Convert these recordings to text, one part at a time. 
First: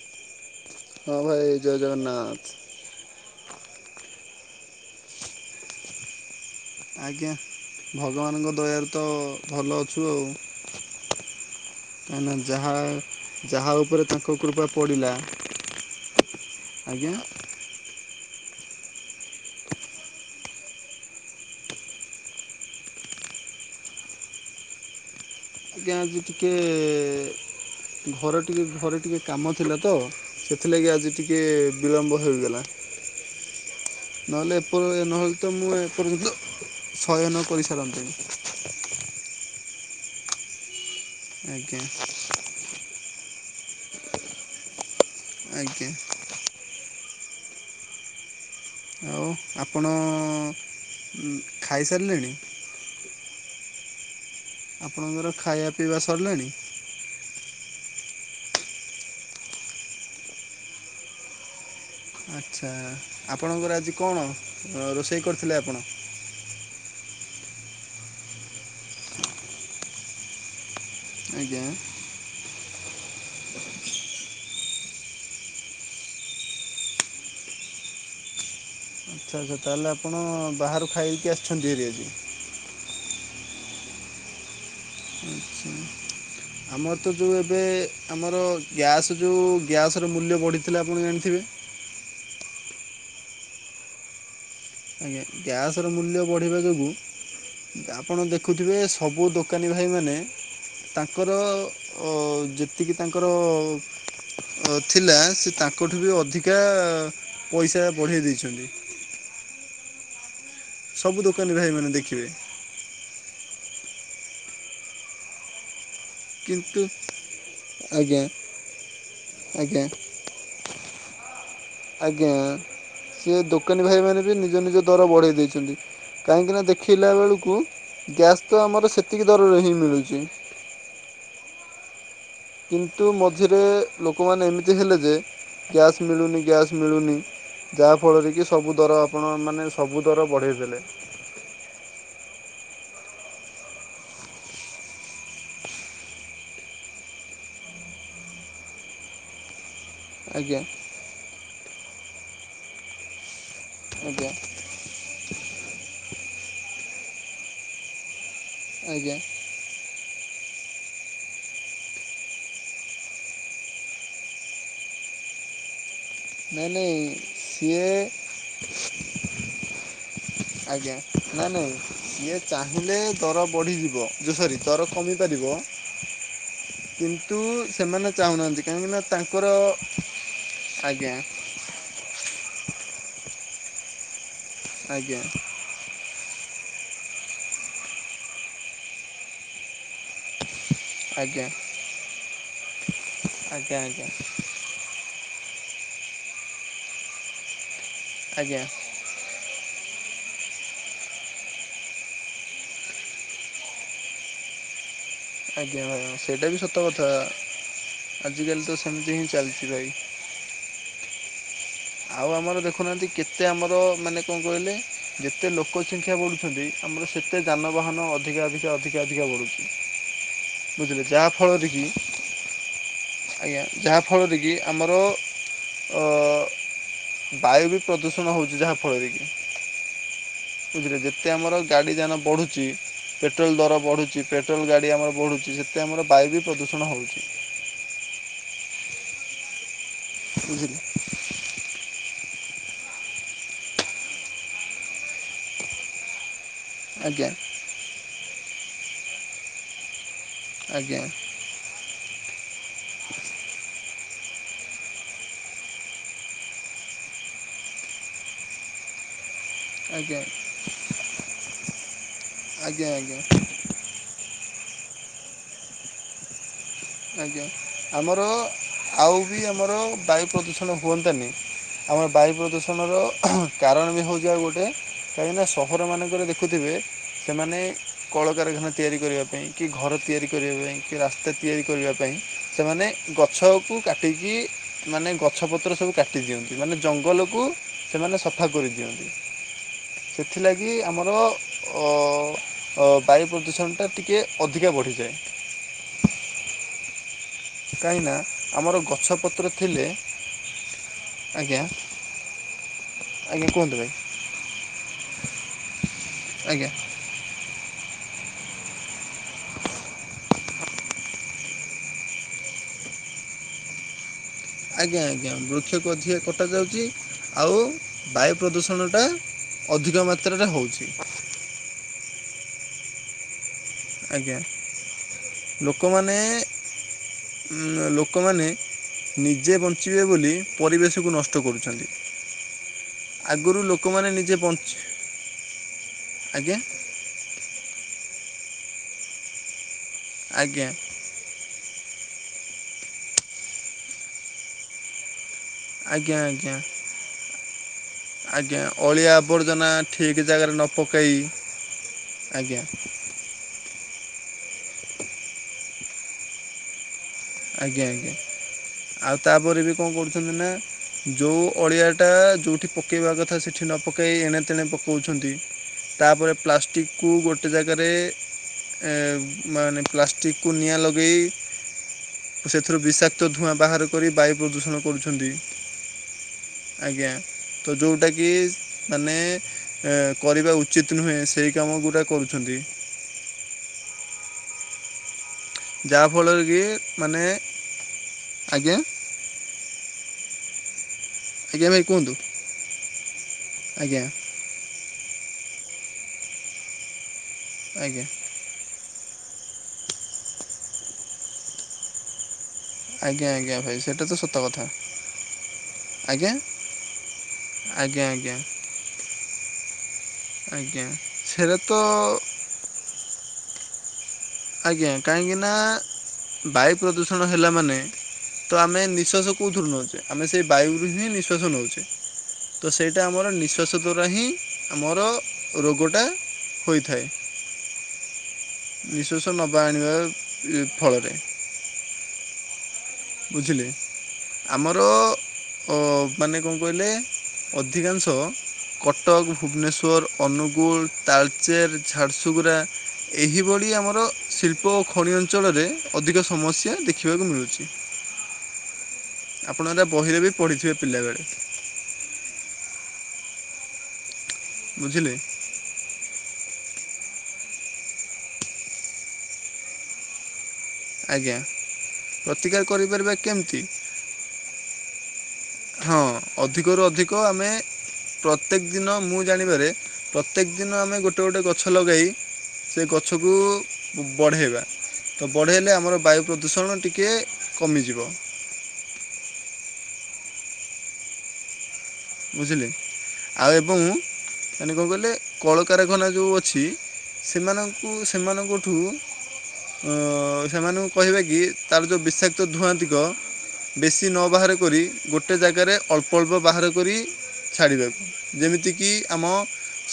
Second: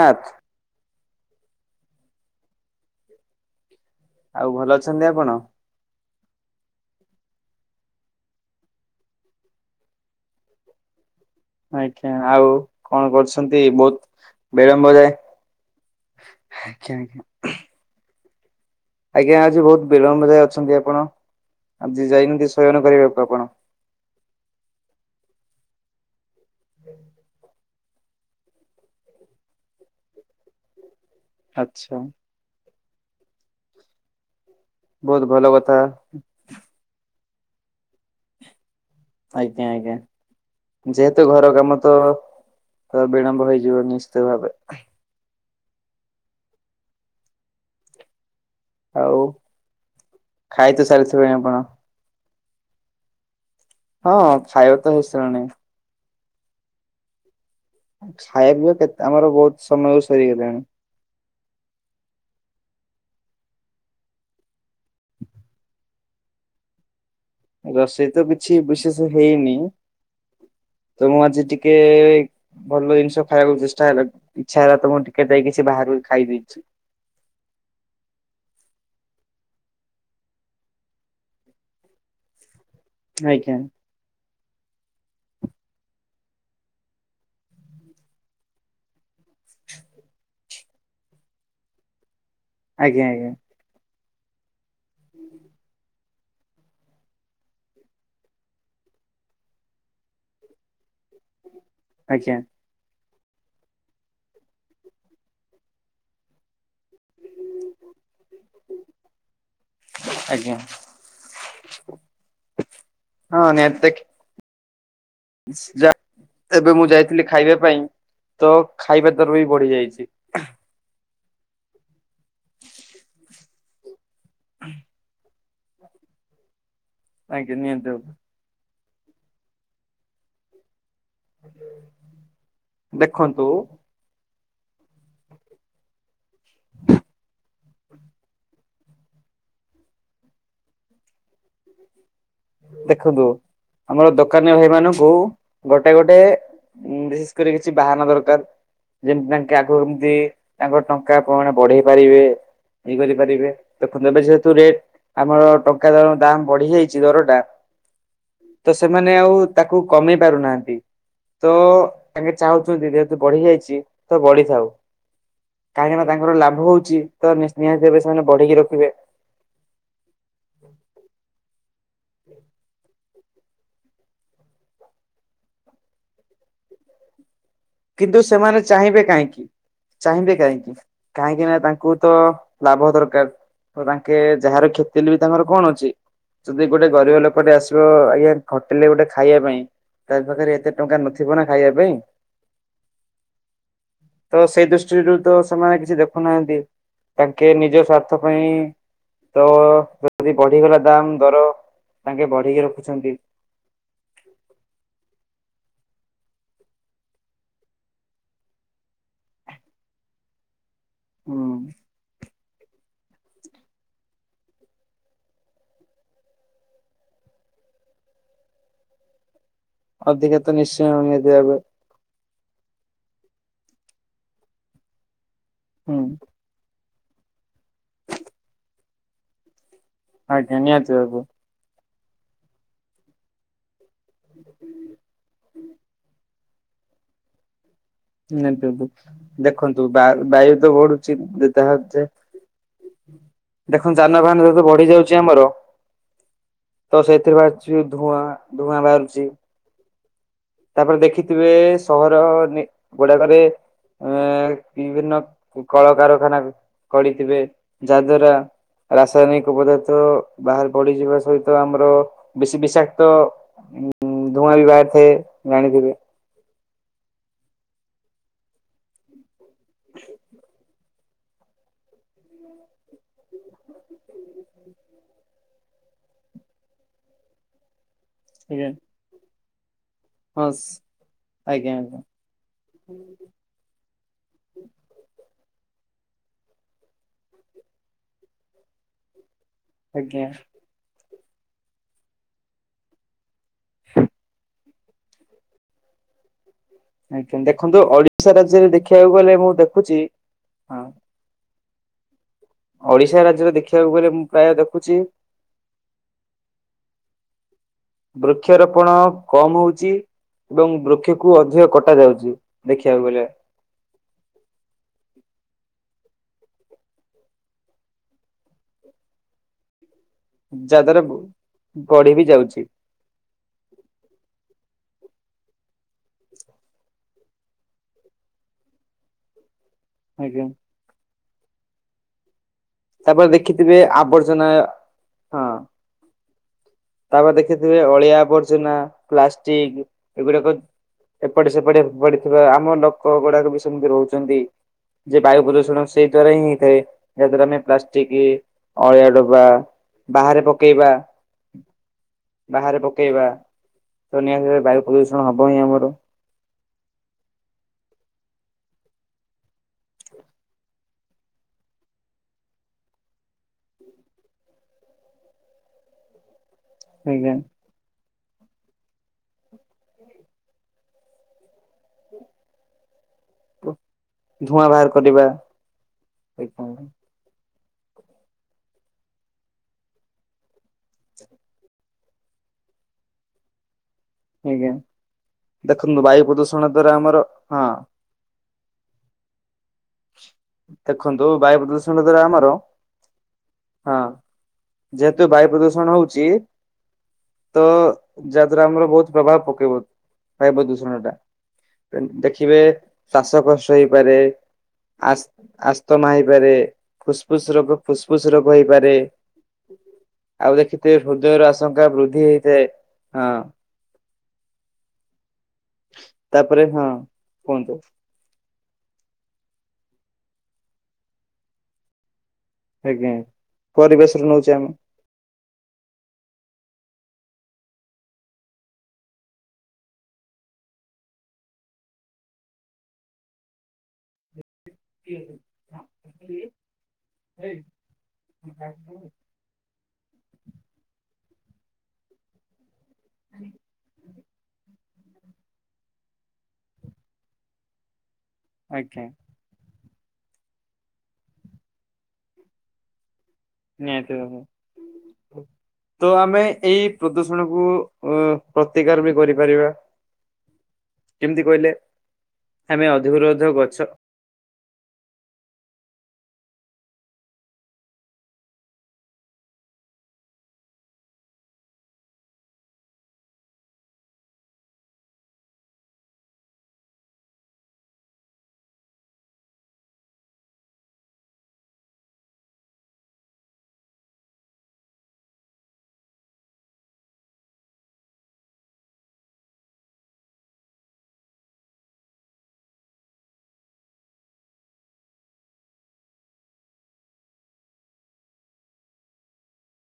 ନାଚ। ହଁ ଭାଇ ଜୟ ଜଗନ୍ନାଥ। ଆଉ ଭଲ ଅଛନ୍ତି ଆପଣ? ଆଜ୍ଞା ଭଗବାନଙ୍କ ଦୟାରୁ ତ ଭଲ ଅଛୁ ଆଉ। ଆଜ୍ଞା କାହିଁକିନା ଆଉ ଯାହା କଣ କରୁଛନ୍ତି ଯାହା ଉପରେ ତାଙ୍କ ବହୁତ କୃପା ବିଳମ୍ବ ପଡ଼ିଲା ଯାଏ ଆଜ୍ଞା ଆଜ୍ଞା। ଆଜ୍ଞା ଆଜି ବହୁତ ବିଳମ୍ବ ରେ ଅଛନ୍ତି ଆପଣ ଆଜି ଯାଇନକି ଶୟନ କରିବାକୁ ଆପଣ? ଆଜ୍ଞା ଆଜି ଟିକେ ଘରେ ଟିକେ ଘରେ ଟିକେ କାମ ଥିଲା ତ। ସେଥିଲାଗି ଆଜି ଟିକେ ଆଚ୍ଛା ବିଳମ୍ବ ହେଇଗଲା। ନହେଲେ ଏପରେ ବହୁତ ନହେଲେ ଭଲ ତ ମୁଁ କଥା ଏପର୍ଯ୍ୟନ୍ତ ଶୟନ କରିସାରନ୍ତି। ଆଜ୍ଞା ଆଜ୍ଞା ଯେହେତୁ ଘର କାମ ଆଜ୍ଞା ତ ତ ବିଳମ୍ବ ହେଇଯିବ ନିଶ୍ଚିତ ଭାବେ। ଆଜ୍ଞା। ଆଉ ଆପଣ ଖାଇ ତ ସାରିଥିବେଣି ଆପଣ? ଖାଇସାରିଲେଣି? ହଁ। ଖାଇବା ତ ଆପଣଙ୍କର ହେଇସାରିଲାଣି ଖାଇବା ପିଇବା ସରିଲାଣି? ଖାଇବ କେତ୍ ଆମର ବହୁତ ସମୟରୁ ସରିଗଲାଣି। ଆଚ୍ଛା ଆପଣଙ୍କର ଆଜି କଣ ରୋଷେଇ କରିଥିଲେ ଆପଣ? ରୋଷେଇ ତ କିଛି ବିଶେଷ ହେଇନି ତ ମୁଁ ଆଜି ଆଜ୍ଞା ଟିକେ ଭଲ ଜିନିଷ ଖାଇବାକୁ ଚେଷ୍ଟା ହେଲା ଇଚ୍ଛା ହେଲା ତ ମୁଁ ଟିକେ ଯାଇକି ସେ ବାହାରୁ ଖାଇ ଦେଇଛି। ଆଛା ଆଛା ତାହେଲେ ଆପଣ ବାହାରୁ ଖାଇକି ଆସିଛନ୍ତି ହେରିଆଜି। ଆଜ୍ଞା। ଆଚ୍ଛା, ଆମର ତ ଯୋଉ ଏବେ ଆମର ଗ୍ୟାସ୍ ଯୋଉ ଗ୍ୟାସ୍ ମୂଲ୍ୟ ବଢ଼ିଥିଲା ଆପଣ ଜାଣିଥିବେ? ଆଜ୍ଞା ଆଜ୍ଞା। କ୍ୟାସ ର ମୂଲ୍ୟ ବଢ଼ିବା ଯୋଗୁଁ ଆପଣ ଦେଖୁଥିବେ ସବୁ ଦୋକାନୀ ଭାଇମାନେ ତାଙ୍କର ଅ ଆଜ୍ଞା ଯେତିକି ତାଙ୍କର ଅ ଥିଲା ସେ ତାଙ୍କଠୁ ବି ଅଧିକା ପଇସା ବଢେଇ ଦେଇଛନ୍ତି। ଆଜ୍ଞା। ସବୁ ଦୋକାନୀ ଭାଇ ମାନେ ଦେଖିବେ। ହଁ ନିହାତି ଦେ ଯାଃ ଏବେ କିନ୍ତୁ ମୁଁ ଯାଇଥିଲି ଖାଇବା ପାଇଁ ଆଜ୍ଞା ତ ଖାଇବା ଦର ବି ବଢି ଆଜ୍ଞା ଯାଇଛି। ଆଜ୍ଞା କିଏ ଦୋକାନୀ ଭାଇମାନେ ବି ନିଜ ନିଜ ଦର ବଢ଼େଇ ଦେଇଛନ୍ତି କାହିଁକିନା ଦେ ଖିଲା ଆଜ୍ଞା ବେଳକୁ ନିହାତି ଭାବେ ଗ୍ୟାସ୍ ତ ଆମର ସେତିକି ଦରରେ ହିଁ ମିଳୁଛି। କିନ୍ତୁ ଦେଖନ୍ତୁ ମଝିରେ ଲୋକମାନେ ଏମିତି ହେଲେ ଯେ କ୍ୟାସ୍ ମିଳୁନି ଗ୍ୟାସ୍ ମିଳୁନି। ଯାହାଫଳରେ କି ସବୁ ଦର ଆପଣ ମାନେ ସବୁ ଦର ବଢ଼େଇ ଦେଲେ। ଦେଖନ୍ତୁ ଆମର ଦୋକାନୀ ଭାଇ ମାନଙ୍କୁ ଗୋଟେ ଗୋଟେ ହମ୍ ବିଶେଷ କରି କିଛି ବାହାନା ଦରକାର। ଯେମିତି ତାଙ୍କେ ଆଗକୁ କେମତି ଆଜ୍ଞା ତାଙ୍କ ଟଙ୍କା କଣ ବଢେଇ ପାରିବେ ଇଏ କରିପାରିବେ। ଦେଖନ୍ତୁ ଏବେ ଆଜ୍ଞା ଯେହେତୁ ରେଟ ଆମର ଟଙ୍କା ଦର ଦାମ ବଢିଯାଇଛି ଦରଟା। ତ ଆଜ୍ଞା ସେମାନେ ଆଉ ତାକୁ କମେଇ ପାରୁନାହାନ୍ତି। ତ ତାଙ୍କେ ଚାହୁଁଛନ୍ତି ଯେହେତୁ ଗଢି ଯାଇଛି ତ ବଢିଥାଉ। କାହିଁକି ନା ତାଙ୍କର ଲାଭ ନାଇଁ ନାଇଁ ହଉଛି ତ ନି-ନିହାତି ସିଏ ଭବେ ସେମାନେ ବଢେଇକି ରଖିବେ। ଆଜ୍ଞା ନା ନାଇଁ ସିଏ ଚାହିଁଲେ ତର ବଢ଼ିଯିବ ଯେ ସରି ତର କମିପାରିବ। କିନ୍ତୁ କିନ୍ତୁ ସେମାନେ ଚାହୁଁନାହାନ୍ତି କାହିଁକିନା ଚାହିଁବେ କାହିଁକି ତାଙ୍କର ଚାହିଁବେ କାହିଁକି ଆଜ୍ଞା କାହିଁକି ନା ତାଙ୍କୁ ତ ଲାଭ ଦରକାର ତ ତାଙ୍କେ ଯାହାର କ୍ଷତିହେଲେ ଆଜ୍ଞା ବି ତାଙ୍କର କଣ ଅଛି। ଯଦି ଗୋଟେ ଗରିବ ଲୋକଟେ ଆସିବ ଆଜ୍ଞା ହୋଟେଲ ରେ ଗୋଟେ ଖାଇବା ପାଇଁ ତା ପାଖରେ ଏତେ ଟଙ୍କା ନଥିବ ଆଜ୍ଞା ନା ଖାଇବା ପାଇଁ। ଆଜ୍ଞା ଆଜ୍ଞା। ତ ସେଇ ଦୃଷ୍ଟିରୁ ତ ସେମାନେ କିଛି ଦେଖୁନାହାନ୍ତି ତାଙ୍କେ ନିଜ ସ୍ୱାର୍ଥ ଆଜ୍ଞା ପାଇଁ ତ ଯଦି ବଢିଗଲା ଦାମ ଦର ତାଙ୍କେ ବଢେଇକି ରଖୁଛନ୍ତି। ଆଜ୍ଞା ଭାଇ ସେଇଟା ବି ସତ କଥା ଆଜିକାଲି ତ ସେମିତି ହିଁ ଚାଲିଛି ଭାଇ। ହୁଁ। ଆଉ ଆମର ଦେଖୁନାହାନ୍ତି କେତେ ଆମର ମାନେ କଣ କହିଲେ ଯେତେ ଲୋକ ସଂଖ୍ୟା ବଢ଼ୁଛନ୍ତି ଆମର ସେତେ ଯାନବାହାନ ଅଧିକା ଅଧିକା ଅଧିକା ଅଧିକା ବଢ଼ୁଛି। ଅଧିକା ତ ନିଶ୍ଚୟ ବୁଝିଲେ ଯାହା ନିହାତି ଭାବେ ଫଳରେ କି ଆଜ୍ଞା ଯାହାଫଳରେ କି ଆମର ହୁଁ। ଅ ବାୟୁ ବି ପ୍ରଦୂଷଣ ହଉଛି ଯାହାଫଳରେ କି। ଆଜ୍ଞା ନିହାତି ବୁଝିଲେ ଭାବେ ଯେତେ ଆମର ଗାଡି ଯାନ ବଢୁଛି ପେଟ୍ରୋଲ ଦର ବଢୁ ଛି ପେଟ୍ରୋଲ୍ ଗାଡ଼ି ଆମର ବଢ଼ୁଛି ସେତେ ଆମର ବାୟୁ ବି ପ୍ରଦୂଷଣ ହଉଛି। ନାଇଁ ଦେବୁ ଦେଖନ୍ତୁ ବା-ବାୟୁ ତ ବୁଝିଲେ ବଢୁଛି ଦ ତାହା ଯେ ଦେଖନ୍ତୁ ଯାନବାହାନ ଯେହେତୁ ବଢି ଯାଉଛି ଆମର। ତ ଆଜ୍ଞା। ସେଥିରେ ବାହାରୁଛି ଧୂଆଁ ଧୂଆଁ ବାହାରୁଛି। ତାପରେ ଆଜ୍ଞା ଦେଖିଥିବେ ସହର ଗୁଡାକରେ ଅ ବିଭିନ୍ନ କଳକାରଖାନା କରିଥିବେ ଯାହା ଦ୍ୱାରା ରାସାୟନିକ ପଦାର୍ଥ ଆଜ୍ଞା ବାହାରେ ବଢିଯିବା ସହିତ ଆମର ବେଶୀ ଆଜ୍ଞା ବିଷାକ୍ତ ଆଜ୍ଞା ଉଁ ଧୂଆଁ ବି ବାହାରି ଏ ଜାଣିଥିବେ। ଆଜ୍ଞା ଆମର ଆଉ ବି ଆମର ବାୟୁ ପ୍ରଦୂଷଣ ହୁଅନ୍ତାନି। ଆମର ବାୟୁ ପ୍ରଦୂଷଣର କାରଣ ବି ହେଉଛି ଆଉ ଗୋଟେ। କାହିଁକିନା ସହର ମାନଙ୍କରେ ଦେଖୁଥିବେ ସେମାନେ ଆଜ୍ଞା କଳକାରଖାନା ତିଆରି କରିବା ପାଇଁ କି ଘର ତିଆରି ହଁ କରିବା ପାଇଁ କି ରାସ୍ତା ତି ତିଆରି ଆଜ୍ଞା କରିବା ଆଜ୍ଞା। ପାଇଁ ସେମାନେ ଗଛକୁ କାଟିକି ମାନେ ଗଛ ପତ୍ର ସବୁ କାଟି ଦିଅନ୍ତି। ମାନେ ଜଙ୍ଗଲକୁ ସେମାନେ ସଫା କରିଦିଅନ୍ତି। ଆଜ୍ଞା ସେଥିଲାଗି ଆମର ଅ ଅ ବାୟୁ ପ୍ରଦୂଷଣଟା ଟିକିଏ ଅଧିକା ବଢ଼ିଯାଏ। ଆଜ୍ଞା ଦେଖନ୍ତୁ କାହିଁକି ନା ଓଡିଶା ରାଜ୍ୟରେ ଆମର ଦେଖିବାକୁ ଗଲେ ଗଛପତ୍ର ମୁଁ ଥିଲେ ଦେଖୁଛି ହଁ ଆଜ୍ଞା। ଓଡିଶା ଆଜ୍ଞା ରାଜ୍ୟରେ କୁହନ୍ତୁ ଭାଇ ଦେଖିବାକୁ ଗଲେ ମୁଁ ପ୍ରାୟ ଦେଖୁଚି। ଆଜ୍ଞା ବୃକ୍ଷରୋପଣ କମ୍ ହୋଉଚି। ଏବଂ ବୃକ୍ଷକୁ ଅଧିକ କଟା ଯାଉଚି ଦେଖିଆକୁ ଗଲେ। ଆଜ୍ଞା ଆଜ୍ଞା ବୃକ୍ଷକୁ ଅଧିକ କଟାଯାଉଚି। ଆଉ ବାୟୁ ପ୍ରଦୂଷଣଟା ଅଧିକ ମାତ୍ରାରେ ଯା ହେଉଛି ଦ୍ଵାରା ଗଢି ବି ଯାଉଚି। ଆଜ୍ଞା। ଲୋକମାନେ ଲୋକମାନେ ନିଜେ ବନ୍ ଞ୍ଚିବେ ବୋଲି ଆଜ୍ଞା ପରିବେଶକୁ ନଷ୍ଟ କରୁଛନ୍ତି। ତାପରେ ଆଗରୁ ଦେଖିଥିବେ ଲୋକମାନେ ନିଜେ ଆବର୍ଜନା ବଞ୍ଚିବେ ହଁ ଆଜ୍ଞା। ତାପରେ ଦେଖିଥିବେ ଆଉ ଅଳିଆ ଆବର୍ଜନା ପ୍ଲାଷ୍ଟିକ୍ ଏଗୁଡାକ। ଆଜ୍ଞା ଏପଟେ ସେପଟେ ପଡିଥିବା ଆମ ଲୋକ ଗୁଡାକ ବି ସେମତି ରହୁଚନ୍ତି। ଯେ ବାୟୁ ପ୍ରଦୂଷଣ ତେଣୁ ସେଇ ଆଜ୍ଞା ଦ୍ଵାରା ହିଁ ଆଜ୍ଞା ହେଇଥାଏ। ଯା ଦ୍ଵାରା ଆମେ ପ୍ଲାଷ୍ ଠିକି ଆଜ୍ଞା ଅଳିଆ ଡବା ଆବର୍ଜନା ଠିକ୍ ବାହାରେ ଜାଗାରେ ନ ପକେଇବା। ପକାଇ ଆଜ୍ଞା ବାହାରେ ପକେଇବା ତ ନିହାତି ଭାବରେ ବାୟୁ ପ୍ରଦୂଷଣ ହବ ହିଁ ଆମର। ଆଜ୍ଞା ଆଜ୍ଞା ଆଉ ତାପରେ ବି କଁ କରୁଚନ୍ତି ନା ଯୋଉ ଅଳିଆଟା ଯୋଉଠି ପକେଇବା କଥା ସେଠି ନ ପକାଇ ଏଣେ ତେଣେ ପକଉଛନ୍ତି। ତାପରେ ପ୍ଲାଷ୍ଟିକ୍ କୁ ଆଜ୍ଞା ଗୋଟେ ଜାଗାରେ ଏଁ ମାନେ ପ୍ଲାଷ୍ଟିକ୍ କୁ ନିଆଁ ଲଗେଇ। ‍ପୁ ସେଥିରୁ ବିଶାକ୍ କ୍ତ ଧୂଆଁ ବାହାର କରି ବାୟୁ ଧୂଆଁ ପ୍ରଦୂଷଣ ବାହାର କରିବା କରୁଛନ୍ତି। ଆଜ୍ଞା। ତ ଯଉଟାକି ମାନେ ଏ କରିବା ଉଚିତ ନୁହେଁ। ସେହି କାମ ଗୁଡ଼ା କରୁଛନ୍ତି। ଆଜ୍ଞା ଦେଖନ୍ତୁ ଯାହା ବାୟୁ ଫଳରେ କି ପ୍ରଦୂଷଣ ଦ୍ଵାରା ଆମର ମାନେ ହଁ। ଆଜ୍ଞା। ଦେଖନ୍ତୁ ବାୟୁ ଆଜ୍ଞା ଭାଇ ପ୍ରଦୂଷଣ କୁହନ୍ତୁ ଦ୍ଵାରା ଆମର ହଁ। ଆଜ୍ଞା ଯେହେତୁ ବାୟୁ ପ୍ରଦୂଷଣ ହୋଉଚି ତ ଆଜ୍ଞା। ଯାହା ଦ୍ଵାରା ଆମର ବହୁତ୍ ପ୍ରଭାବ ପକେଇବ, ବାୟୁ ପ୍ରଦୂଷଣ ଟା। ଦେଖିବେ ଶ୍ବାସ କଷ୍ଟ ହେଇପାରେ। କଥା‌। ଆସ୍ ଆସ୍ତମା ହେଇପାରେ ଫୁସ୍ ଫୁସ୍ ରୋଗ ଫୁସ୍ ଆଜ୍ଞା ଫୁସ୍ ଆଜ୍ଞା। ରୋଗ ହେଇପାରେ। ଆଉ ଆଜ୍ଞା ଦେଖିଥିବେ ହୃଦୟର ସେରା ତ ଆଶଙ୍କା ବୃଦ୍ଧି ହେଇଥାଏ। ହଁ। ଆଜ୍ଞା କାହିଁକିନା ତାପରେ ବାୟୁ ହଁ ପ୍ରଦୂଷଣ ହେଲା କୁହନ୍ତୁ ମାନେ ତ ଆମେ ନିଃଶ୍ଵାସ କଉଥିରୁ ନଉଚେ ଆମେ ସେଇ ବାୟୁରୁ ହିଁ ନିଃଶ୍ବାସ ନଉଚେ। ତ ସେଇଟା ଆଜ୍ଞା ଆମର ନିଃଶ୍ୱାସ ଦ୍ୱାରା ହିଁ ପରିବେଶରୁ ନଉଛେ ଆମେ ଆମର ରୋଗଟା ହୋଇଥାଏ। ନିଃଶ୍ବାସ ନବା ଆଣିବା ଆ ଇ ଫଳରେ। ବୁଝିଲି। ଆମର‌ ଅ ମାନେ କଁ କହିଲେ ଅଧିକାଂଶ କଟକ, ଭୁବନେଶ୍ଵର, ଅନୁଗୁଳ, ତାଳ୍ ଚେର ଝାରସୁଗୁଡ଼ା। ଏହିଭଳି ଆମର ଶିଳ୍ପ ଓ ଖଣି ଅଞ୍ଚଳରେ ଅଧିକ ସମସ୍ୟା ଦେଖିବାକୁ ମିଳୁଚି। [inaudible] ଆଜ୍ଞା। ଆପଣ ଏରା ବହିରେ ବି ପଢ଼ିଥିବେ ପିଲାବେଳେ। ନିହାତି ଭାବରେ ବୁଝିଲେ। ତ ଆମେ ଏଇ ପ୍ରଦୂଷଣକୁୁ ଉଁ ପ୍ରତିକାର ବି କରିପାରିବା। ଆଜ୍ଞା, କେମିତି କହିଲେ ପ୍ରତିକାର ଆମେ କରିପାରିବା ଅଧିକରୁ ଅଧିକ କେମିତି? ଗଛ ହଁ ଅଧିକରୁ ଅଧିକ ଆମେ ପ୍ରତ୍ୟେକ ଦିନ ମୁଁ ଜାଣିବାରେ ପ୍ରତ୍ୟେକ ଦିନ ଆମେ ଗୋଟେ ଗୋଟେ ଗଛ ଲଗାଇ ସେ ଗଛକୁ ବଢ଼େଇବା। ତ ବଢ଼େଇଲେ ଆମର ବାୟୁ ପ୍ରଦୂଷଣ ଟିକେ କମିଯିବ। ବୁଝିଲେ ଆଉ ଏବଂ ମାନେ କଣ କହିଲେ କଳ କାରଖାନା ଯୋଉ ଅଛି ସେମାନଙ୍କୁ ସେମାନଙ୍କଠୁ ଆଁ ସେମାନଙ୍କୁ କହିବା କି ତାର ଯେଉଁ ବିଷାକ୍ତ ଧୁଆଁଦିଗ ବେଶି ନ ବାହାର କରି ଗୋଟେ ଜାଗାରେ ଅଳ୍ପ ଅଳ୍ପ ବାହାର କରି ଛାଡ଼ିବାକୁ। ଯେମିତିକି ଆମ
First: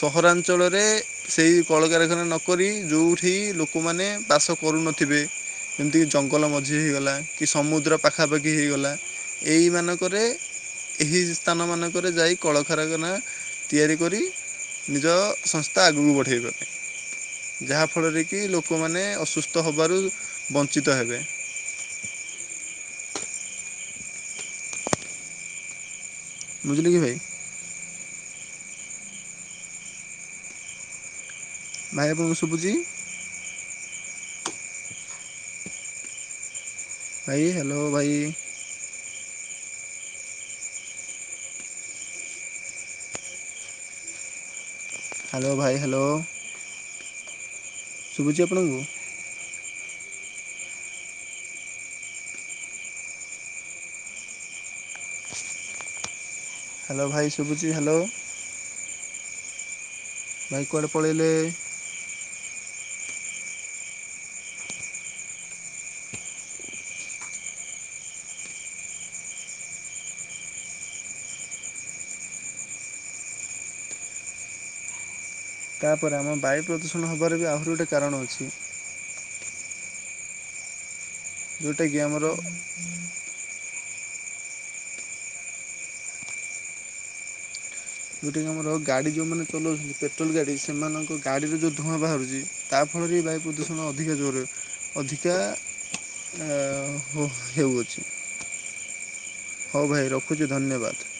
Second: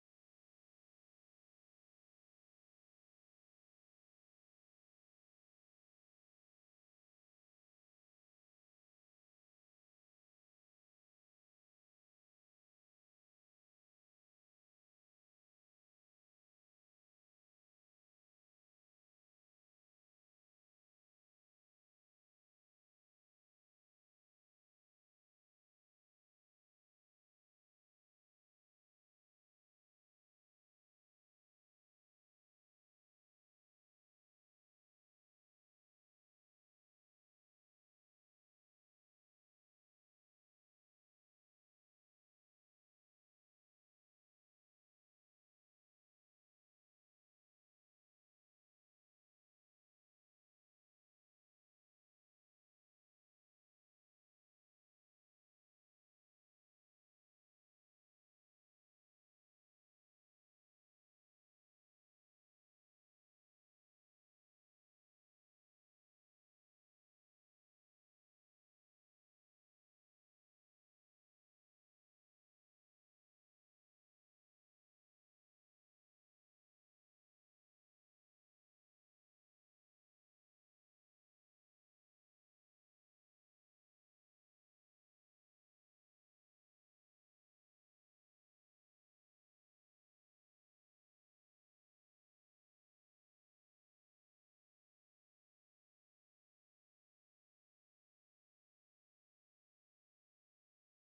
ସହରାଞ୍ଚଳରେ ସେଇ କଳ କାରଖାନା ନକରି ଯୋଉଠି ଲୋକମାନେ ବାସ କରୁନଥିବେ ଯେମିତିକି ଜଙ୍ଗଲ ମଝି ହେଇଗଲା କି ସମୁଦ୍ର ପାଖାପାଖି ହେଇଗଲା। ଏଇ ମାନଙ୍କରେ ଏହି ସ୍ଥାନ ମାନଙ୍କରେ ଯାଇ କଳ ଖାରଖାନା ତିଆରି କରି ନିଜ ସଂସ୍ଥା ଆଗକୁ ବଢ଼େଇଗଲେ। ଯାହାଫଳରେ କି ଲୋକମାନେ ଅସୁସ୍ଥ ହେବାରୁ ବଞ୍ଚିତ ହେବେ। ବୁଝିଲେ କି ଭାଇ? ଭାଇ ଆପଣଙ୍କୁ ଶୁଭୁଛି? ଭାଇ, ହ୍ୟାଲୋ ଭାଇ। ହ୍ୟାଲୋ, ଭାଇ ହ୍ୟାଲୋ। ଶୁଭୁଚି ଆପଣଙ୍କୁ? ହ୍ୟାଲୋ ଭାଇ ଶୁଭୁଛି ହ୍ୟାଲୋ। ଭାଇ କୁଆଡ଼େ ପଳେଇଲେ? ତାପରେ ଆମ ବାୟୁ ପ୍ରଦୂଷଣ ହେବାର ବି ଆହୁରି ଗୋଟେ କାରଣ ଅଛି। ଯୋଉଟା କି ଆମର ଯୋଉଟାକି ଆମର ଗାଡ଼ି ଯେଉଁମାନେ ଚଲାଉଛନ୍ତି ପେଟ୍ରୋଲ ଗାଡ଼ି ସେମାନଙ୍କ ଗାଡ଼ିରେ ଯେଉଁ ଧୂଆଁ ବାହାରୁଛି ତା ଫଳରେ ବାୟୁ ପ୍ରଦୂଷଣ ଅଧିକା ଜୋରରେ ଅଧିକା ଆହ୍ ହେଉଅଛି। ହଉ ଭାଇ ରଖୁଛି ଧନ୍ୟବାଦ।